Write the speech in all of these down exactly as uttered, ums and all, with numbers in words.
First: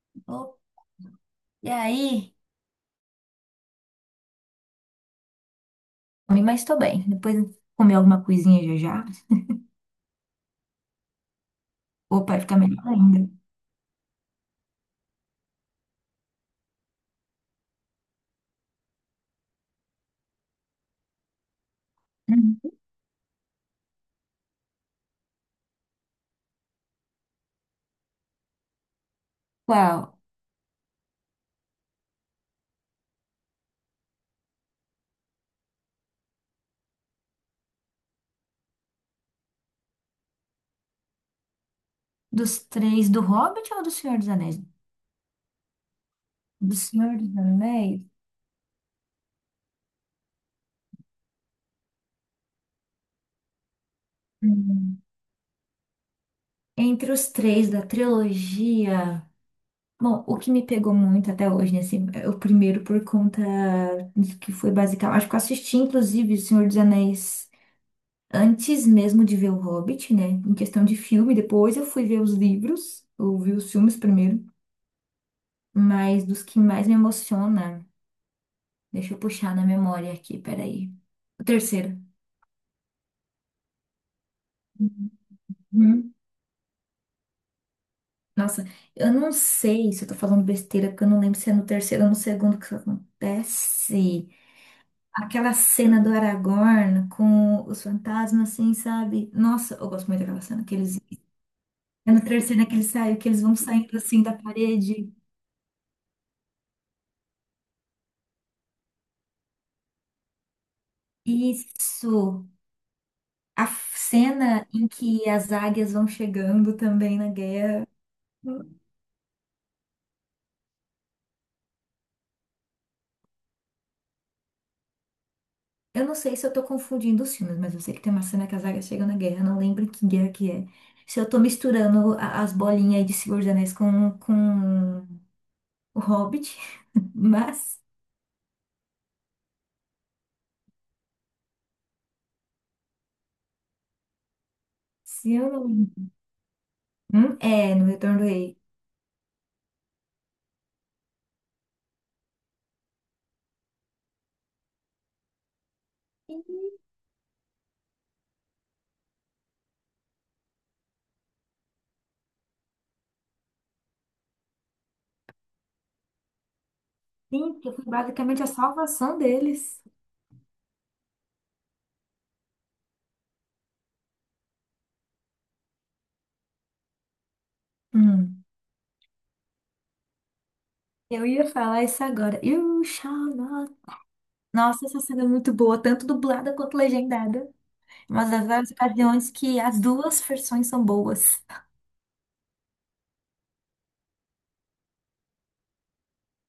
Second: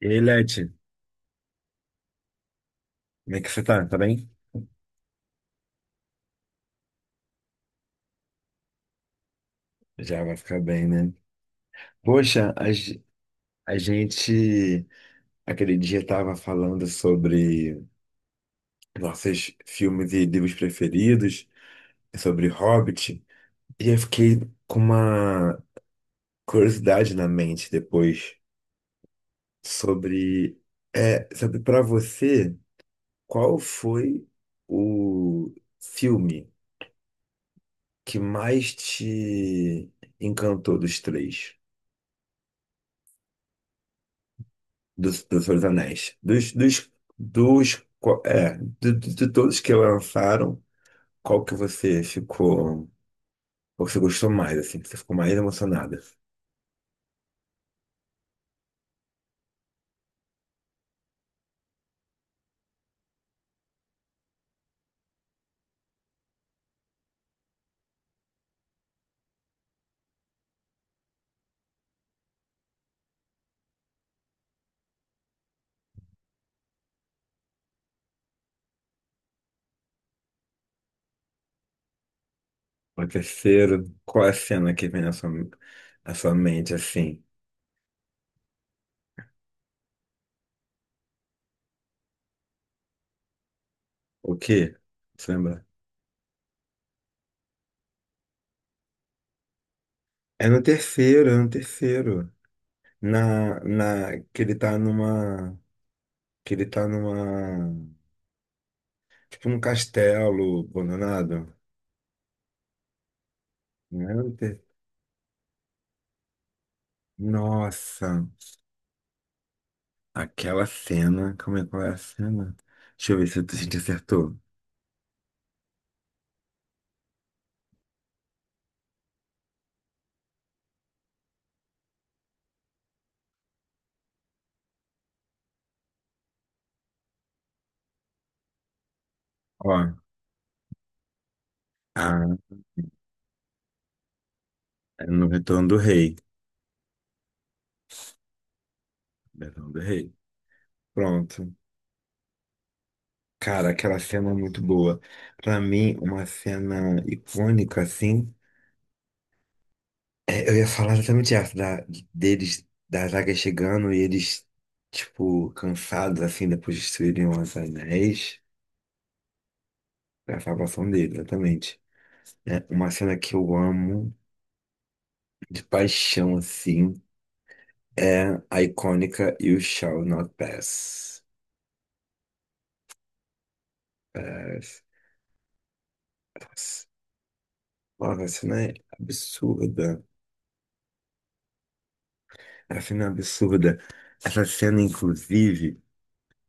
E aí, Oh, Leti, e aí? como é que você tá? Tá bem? Comi, mas tô bem. Depois comer alguma coisinha já já. Já vai ficar bem, né? Ou para Poxa, ficar a, melhor ge- ainda. a gente aquele dia tava falando sobre nossos filmes e livros preferidos, sobre Uhum. Hobbit, e eu fiquei com uma curiosidade na mente depois Qual? sobre, é, sobre para você, qual foi o filme que mais te encantou dos três? Dos três, do Hobbit ou do Senhor dos Anéis? do, do Senhor dos Anéis. Dos, Do dos, Senhor dos dos, Anéis? co- é, de, de- de todos que lançaram, qual que você ficou, qual você gostou mais, assim, que você Hum. ficou mais emocionada? Entre os três da trilogia. Bom, o que me pegou muito até hoje, né? Assim, é o primeiro por conta de que foi basicamente. Acho que eu assisti, inclusive, O Senhor dos Anéis antes mesmo de ver o Hobbit, né? Em questão de filme. Depois eu fui ver os livros. Ouvi os filmes primeiro. Mas dos que mais me emociona, deixa eu puxar na memória aqui, peraí. O terceiro. O terceiro, qual é a cena que vem na sua, Uhum. na sua mente, assim? Nossa, eu não sei se eu tô falando besteira, porque eu não lembro se é no terceiro ou no segundo que isso acontece. O quê? Você Aquela lembra? cena do Aragorn com os fantasmas, assim, sabe? Nossa, eu gosto muito daquela É no cena que eles. terceiro, é no É no terceiro. terceiro, né, que eles saem, que eles vão Na, saindo na, assim da que ele tá parede. numa, que ele tá numa, tipo num castelo abandonado. Isso! A f- Não é no ter- cena em que as águias vão chegando também na guerra. Nossa. Aquela cena. Como é qual é a cena? Deixa eu ver se a gente acertou. Eu não sei se eu tô confundindo os filmes, mas eu sei que tem uma cena que a Zarya chega na guerra, não lembro que guerra que é. Se eu tô misturando a- as bolinhas aí de Senhor dos Anéis com, com o Hobbit, mas Ó, ah, é no se Retorno eu do não. Rei. Hum, é, no Retorno do Rei. Retorno do Rei. Pronto. Cara, aquela cena é muito boa. Pra mim, uma Sim, cena icônica, assim. É, eu ia falar exatamente essa, da, deles, da zaga chegando e eles, tipo, cansados, assim, depois de destruírem os sim, que foi anéis. basicamente a salvação deles. É a salvação deles, exatamente. É uma cena que eu amo de paixão, assim. É Hum, a icônica You Shall Not Pass. eu ia falar isso agora. You shall not. Pass. Nossa, essa cena é muito boa, tanto dublada quanto Pass. legendada. Nossa, a Mas das cena várias é ocasiões que as absurda. duas versões são boas. A cena é absurda. Essa cena, inclusive,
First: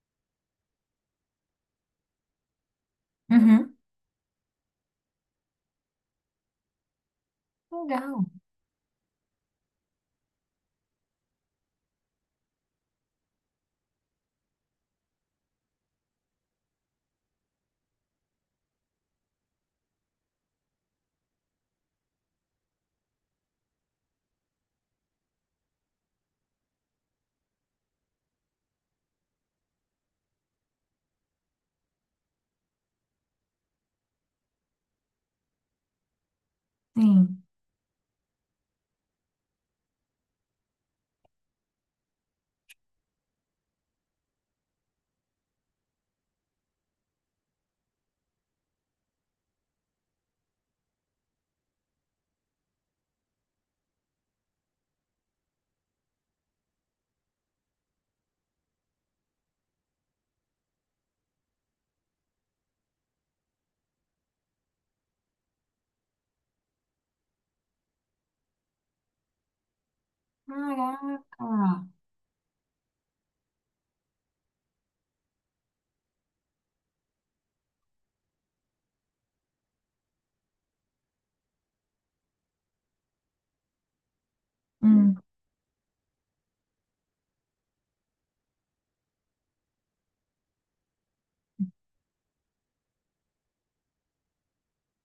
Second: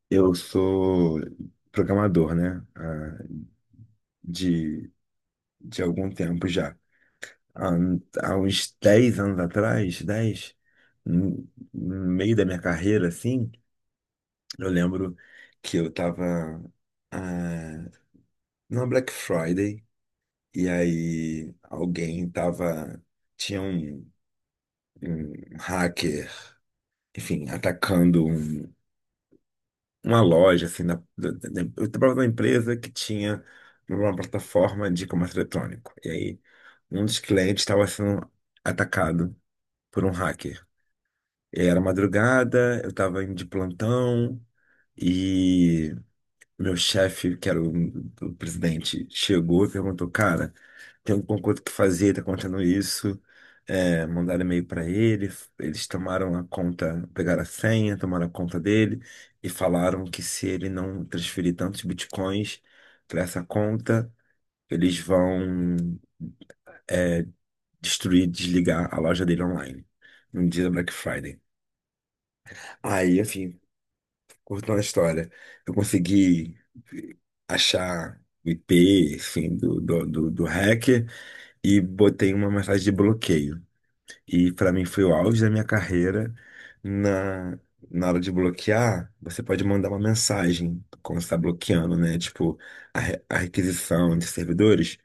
eu sou programador, né? Ah, Uhum. de, de algum tempo já. Há, um- Legal. há uns dez anos atrás, dez no no meio da minha carreira, assim, eu lembro que eu tava ah, numa Black Friday. E aí alguém tava. Tinha um, um hacker, enfim, atacando um- uma loja, assim, na, da, da, da- eu trabalhava numa empresa que tinha uma plataforma de comércio eletrônico. E aí um dos Sim. clientes estava sendo atacado por um hacker. E era madrugada, eu estava indo de plantão e meu chefe, que era o, o presidente, chegou e perguntou, cara. Tem alguma coisa que fazer, tá acontecendo isso. É, mandaram e-mail para ele, eles tomaram a conta, pegaram a senha, tomaram a conta dele e falaram que se ele não transferir tantos bitcoins para essa conta, eles vão destruir, desligar a loja dele online no dia da Black Caraca! Friday. Aí, enfim, cortando a história, eu consegui achar o I P, enfim, do, do, do, do hacker e botei uma mensagem de bloqueio. E para mim foi o Hum, auge da minha carreira. Na, na hora de bloquear, você pode mandar uma mensagem quando você está bloqueando, né? Tipo, a, re- a requisição entre servidores.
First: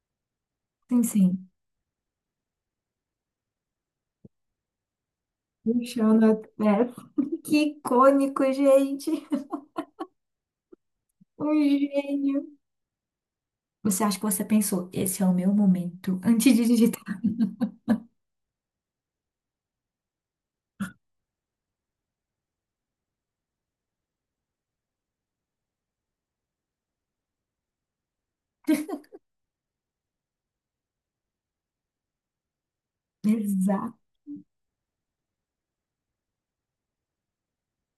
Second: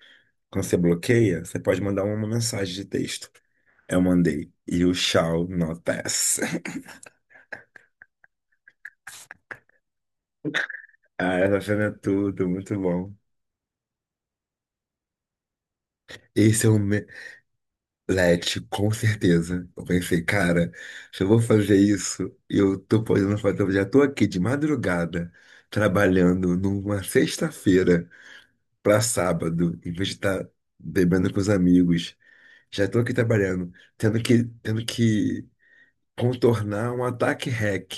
Quando você sim, bloqueia, sim. você pode mandar uma mensagem de texto. Eu mandei. You shall not pass. Luciano, é? Que icônico, gente! Ah, Um essa cena é gênio! tudo, muito bom. Você acha que você pensou, esse é o meu momento, antes de Esse é o, me- digitar. Let, com certeza. Eu pensei, cara, se eu vou fazer isso, eu tô podendo fazer, eu já tô aqui de madrugada, trabalhando numa sexta-feira pra sábado, em vez de estar bebendo com os amigos. Já tô aqui trabalhando, Exa- tendo que, tendo que contornar um ataque hack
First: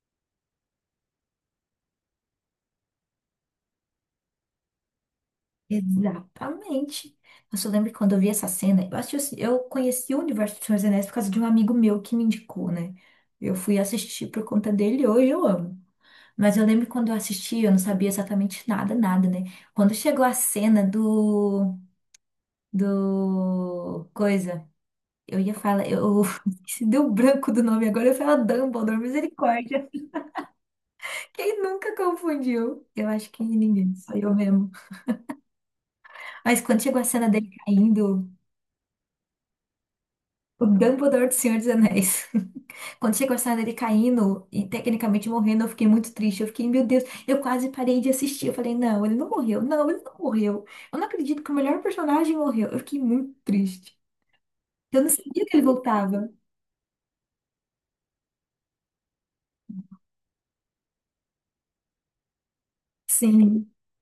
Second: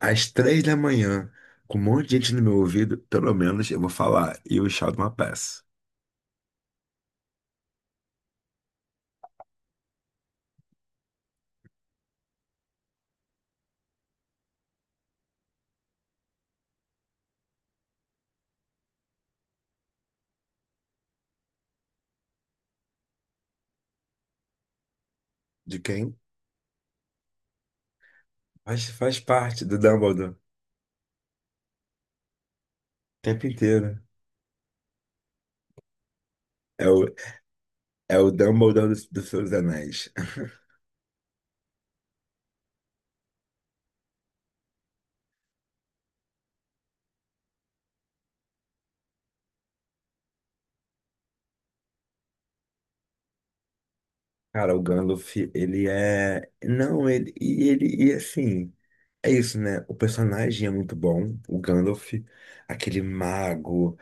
às três da manhã, com um monte de gente no meu ouvido, pelo menos eu vou falar, You Shall Not Pass. Exatamente. Eu só lembro que quando eu vi essa cena, eu, assisti, o ci- eu conheci o universo do Senhor dos Anéis por causa de um amigo meu que me indicou, né? Eu fui assistir por conta dele e hoje eu amo. Mas eu lembro que quando eu assisti, eu não sabia exatamente nada, nada, né? Quando chegou a cena do... do... coisa... Eu ia De falar, quem? eu se deu branco do nome agora, eu ia falar Faz, Dumbledore, faz parte do misericórdia. Dumbledore, o Quem nunca confundiu? Eu acho que tempo ninguém, inteiro. só eu mesmo. Mas quando chegou a cena dele É caindo, o Dumbledore dos, dos Seus Anéis. o Dumbledore do Senhor dos Anéis. Quando chegou a cena dele caindo e tecnicamente morrendo, eu fiquei muito triste. Eu fiquei, meu Deus, eu quase parei de assistir. Eu falei, não, ele não morreu, não, ele não morreu. Eu não acredito que o melhor personagem morreu. Eu fiquei muito triste. Cara, o Eu não Gandalf, sabia que ele ele voltava. é. Não, ele. E ele. E assim. É isso, né? O personagem é muito bom. O Gandalf, aquele Sim. mago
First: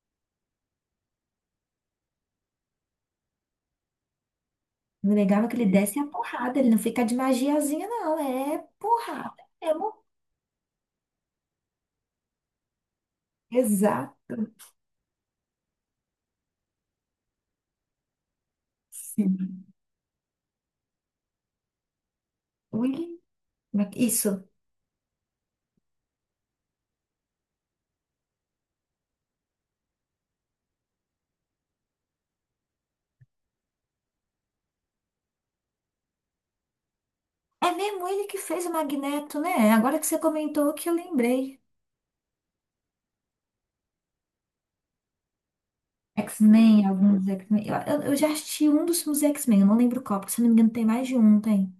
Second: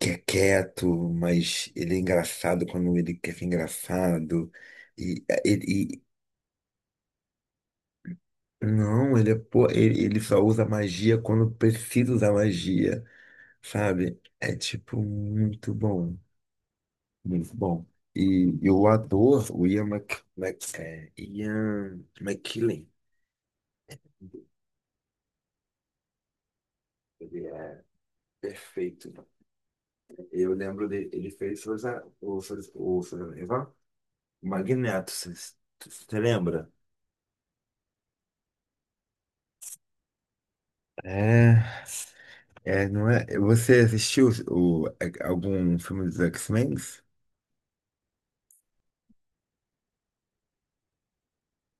que é quieto, mas ele é engraçado quando ele quer ser engraçado. O E é, legal é que ele. ele desce e- a porrada, ele não fica de magiazinha, não. É Não, ele é. porrada. Pô, É ele, mo- ele só usa magia quando precisa usar magia, sabe? exato. É tipo muito bom. Muito bom. E, e o ator, o Sim. Ian, Mc, Mc- é, Ian McKellen, Willy. Ma- Isso. ele é perfeito. Eu lembro dele, ele fez Forza- o, Forza- o, o Magneto, você lembra? É mesmo ele que fez o Magneto, né? Agora que você comentou que eu É. lembrei. É, não é? Você assistiu o, a- algum filme dos X-Men? X-Men, alguns X-Men. Eu, eu- eu já assisti um dos filmes X-Men, eu não lembro qual, porque se eu não me engano tem mais de um, tem.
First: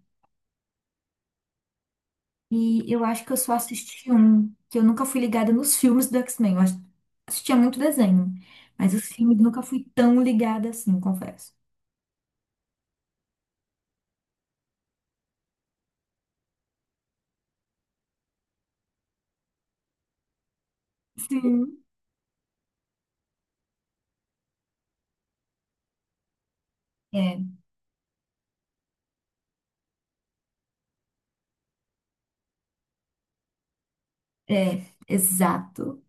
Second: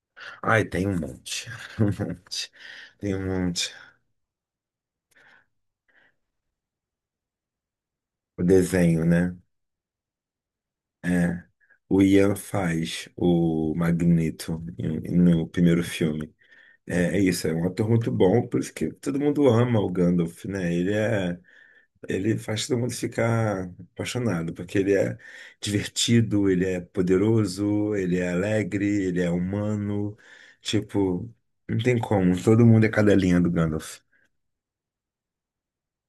Ai, tem um monte. Um monte. E eu Tem um acho que eu só monte. assisti um, que eu nunca fui ligada nos filmes do X-Men. Eu ass- assistia muito desenho, O mas desenho, os né? filmes nunca fui tão ligada assim, É, confesso. o Ian faz o Magneto em- no primeiro filme. É, é isso, é um ator muito bom, por isso que todo mundo ama o Gandalf, né? Ele é, Sim. ele faz todo mundo ficar apaixonado, porque ele é divertido, ele é poderoso, ele é alegre, ele é humano. Tipo, não tem como, todo mundo é cadelinha do Gandalf. É, exato.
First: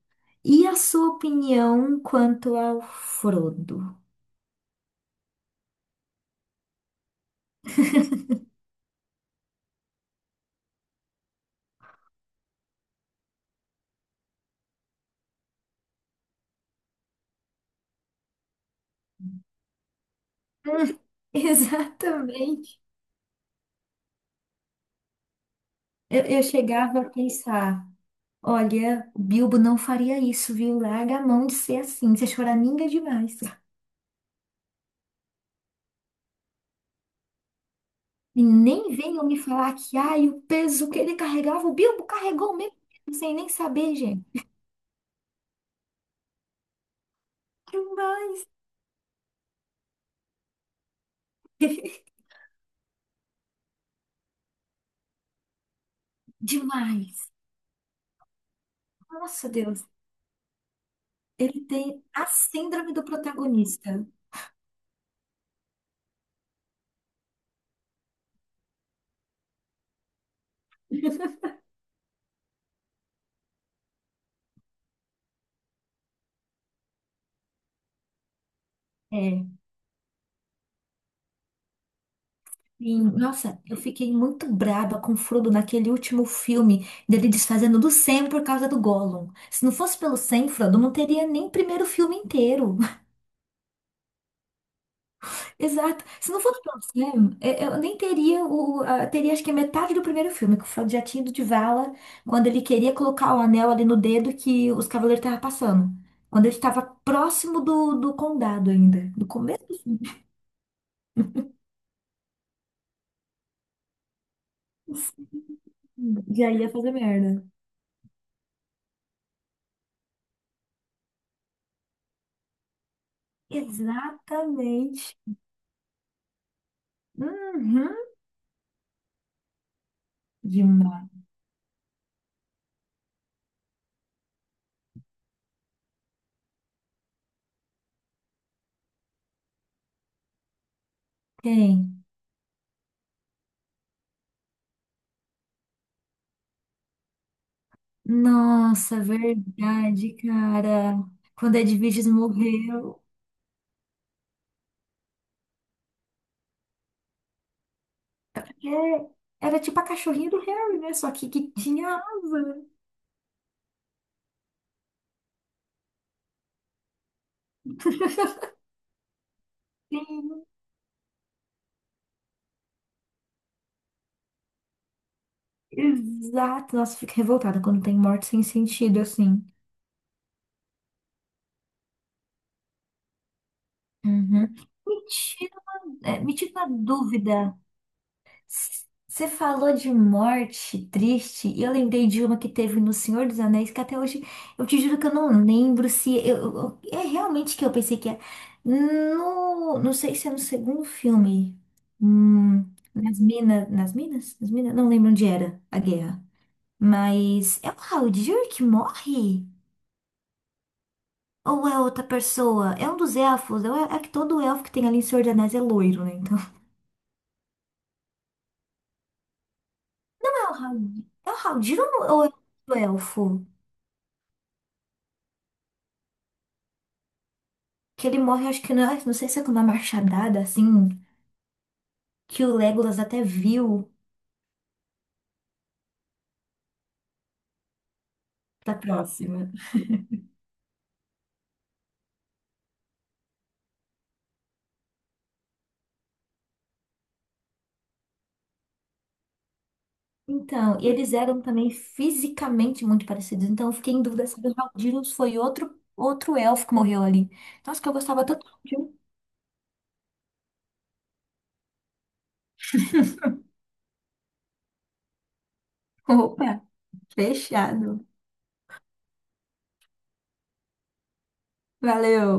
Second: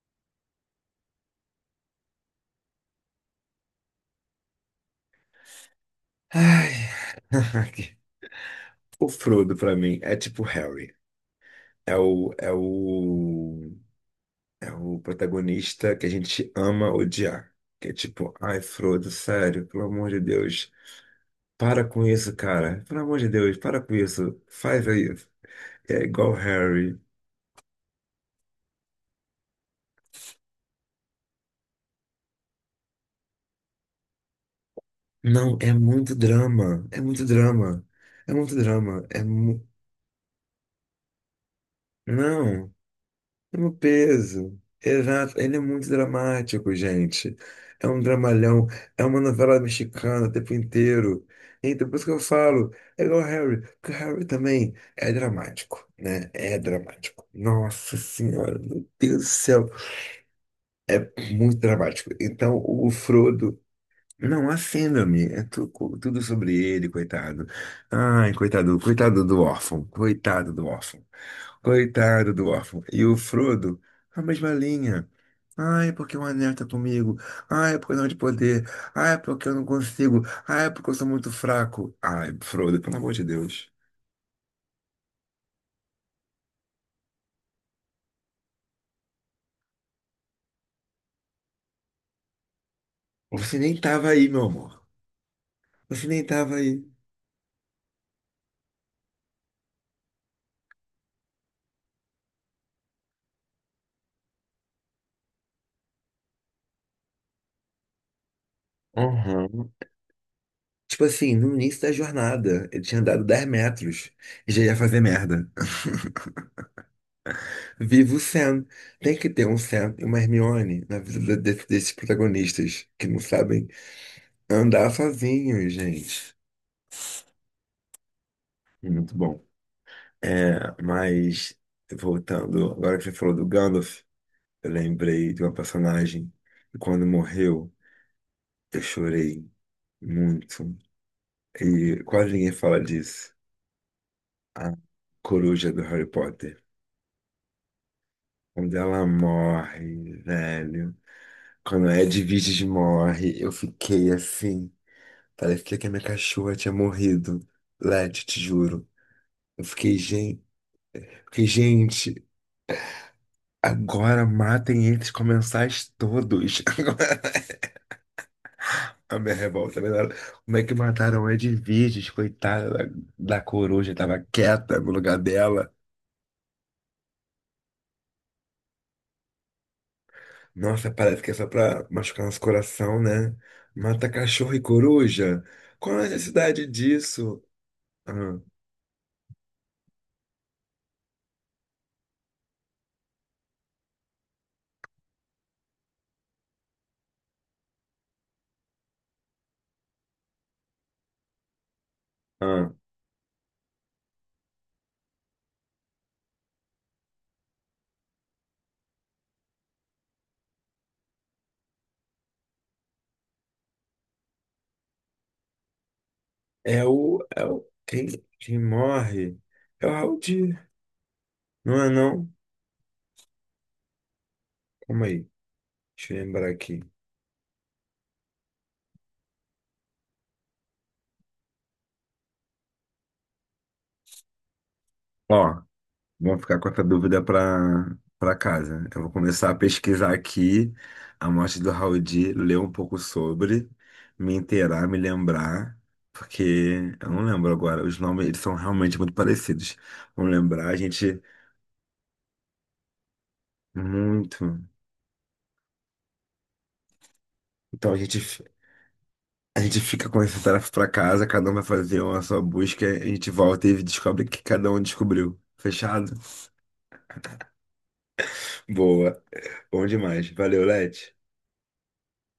E a sua opinião quanto ao Frodo? Ai, o Frodo pra mim é tipo Harry. É o, é o É o protagonista que a gente ama odiar. Que é tipo, ai, Frodo, sério, pelo amor de Deus. Hum, Para com isso, exatamente. cara. Pelo amor de Deus, para com isso. Faz aí. É Eu, igual eu Harry. chegava a pensar, olha, o Bilbo não faria isso, viu? Larga a mão de ser assim, você é choraminga demais. Não, é muito drama. É muito drama. É E muito nem drama. É venham me mu... falar que, ai, o peso que ele carregava, o Bilbo carregou Não. mesmo, sem nem Pro saber, gente. peso. Exato. Ele é muito dramático, gente. É um Demais. dramalhão. É uma novela mexicana o tempo inteiro. Então, por isso que eu falo, é igual Harry, porque Harry também é dramático, né? É dramático. Demais. Nossa Senhora, meu Deus do Nossa, céu. Deus. É muito Ele tem dramático. a Então, o síndrome do Frodo. protagonista. Não, há síndrome, é tu- tudo sobre ele, coitado. Ai, coitado, coitado do órfão, coitado do órfão. Coitado do órfão. E o Frodo, a mesma linha. Ai, porque o anel tá comigo. Ai, porque eu não de poder. Ai, porque eu É. não consigo. Ai, porque eu sou muito fraco. Ai, Frodo, pelo Sim, amor de nossa, Deus. eu fiquei muito braba com o Frodo naquele último filme dele desfazendo do Sam por causa do Gollum. Se não fosse pelo Sam, Frodo não teria nem o primeiro filme inteiro. Você nem tava aí, meu amor. Exato. Você nem Se não tava fosse pelo aí. Sam, eh, eu nem teria o, a- teria acho que a metade do primeiro filme, que o Frodo já tinha ido de vala quando ele queria colocar o anel ali no dedo que os cavaleiros estavam passando. Quando ele estava próximo do, do condado ainda. No começo Uhum. Tipo assim, no início da jornada, ele tinha andado dez metros e já ia do fazer merda. filme, já ia fazer merda. Viva o Sam. Tem que ter um Sam e uma Hermione na vida de- desses protagonistas que não sabem andar Exatamente. sozinhos, gente. Uhum. Muito bom. É, Demais. mas, voltando, agora que você falou do Gandalf, eu lembrei de uma personagem que quando morreu, eu chorei muito. E Tem. quase ninguém fala disso. A coruja do Harry Potter. Quando Nossa, é ela morre, verdade, velho. cara. Quando Ed Quando a Vigis Edwiges morreu, morre, eu fiquei assim. Parecia que a minha cachorra tinha morrido. Led, te juro. é, era Eu tipo a fiquei, cachorrinha do gente. Harry, né? Só que Fiquei, que tinha gente. asa. Agora matem eles comensais todos. A minha revolta, né? Sim, Como é que mataram Edviges, coitada da, da coruja, tava quieta no lugar dela. exato. Nossa, eu fico revoltada quando tem morte sem sentido, assim. Nossa, parece que é só pra machucar nosso coração, né? Mata cachorro Uhum. e Me coruja? tira, Qual uma- a é, me tira necessidade uma disso? dúvida. Ah, Você falou de morte triste, e eu lembrei de uma que teve no Senhor dos Anéis, que até hoje eu te juro que eu não lembro se. Eu, eu- é realmente que eu pensei que é. No, não sei se é no segundo filme. Hum, ah. nas minas. Nas minas? Nas minas? Não lembro onde era a guerra. Mas é o Haldir que morre? Ou é outra pessoa? É um dos elfos. É, o- é que todo elfo que tem ali em Senhor dos Anéis é loiro, né? Então. É o, é o, quem, quem morre é o Raul É o Dias, Haldir. É o Haldir não é ou ou não? é o elfo? Calma aí, deixa eu lembrar aqui. Que ele morre, acho que não, não sei se é com uma machadada, assim, que o Legolas até viu Ó. Vamos ficar com essa dúvida para para da casa. Eu vou começar próxima. a pesquisar aqui a morte do Raul Di, ler um pouco sobre, me inteirar, me lembrar, porque eu não lembro agora. Os nomes eles são realmente muito parecidos. Vamos lembrar, a Então, e eles gente eram também fisicamente muito parecidos. Então, eu fiquei em dúvida se muito. o Haldirus foi outro, outro elfo que morreu ali. Nossa, que Então eu a gente gostava fi- tanto de um. a gente fica com essa tarefa para casa, cada um vai fazer uma sua busca, a gente volta e descobre o que cada um descobriu. Fechado? Opa, fechado. Boa. Bom demais. Valeu, Leti. Valeu.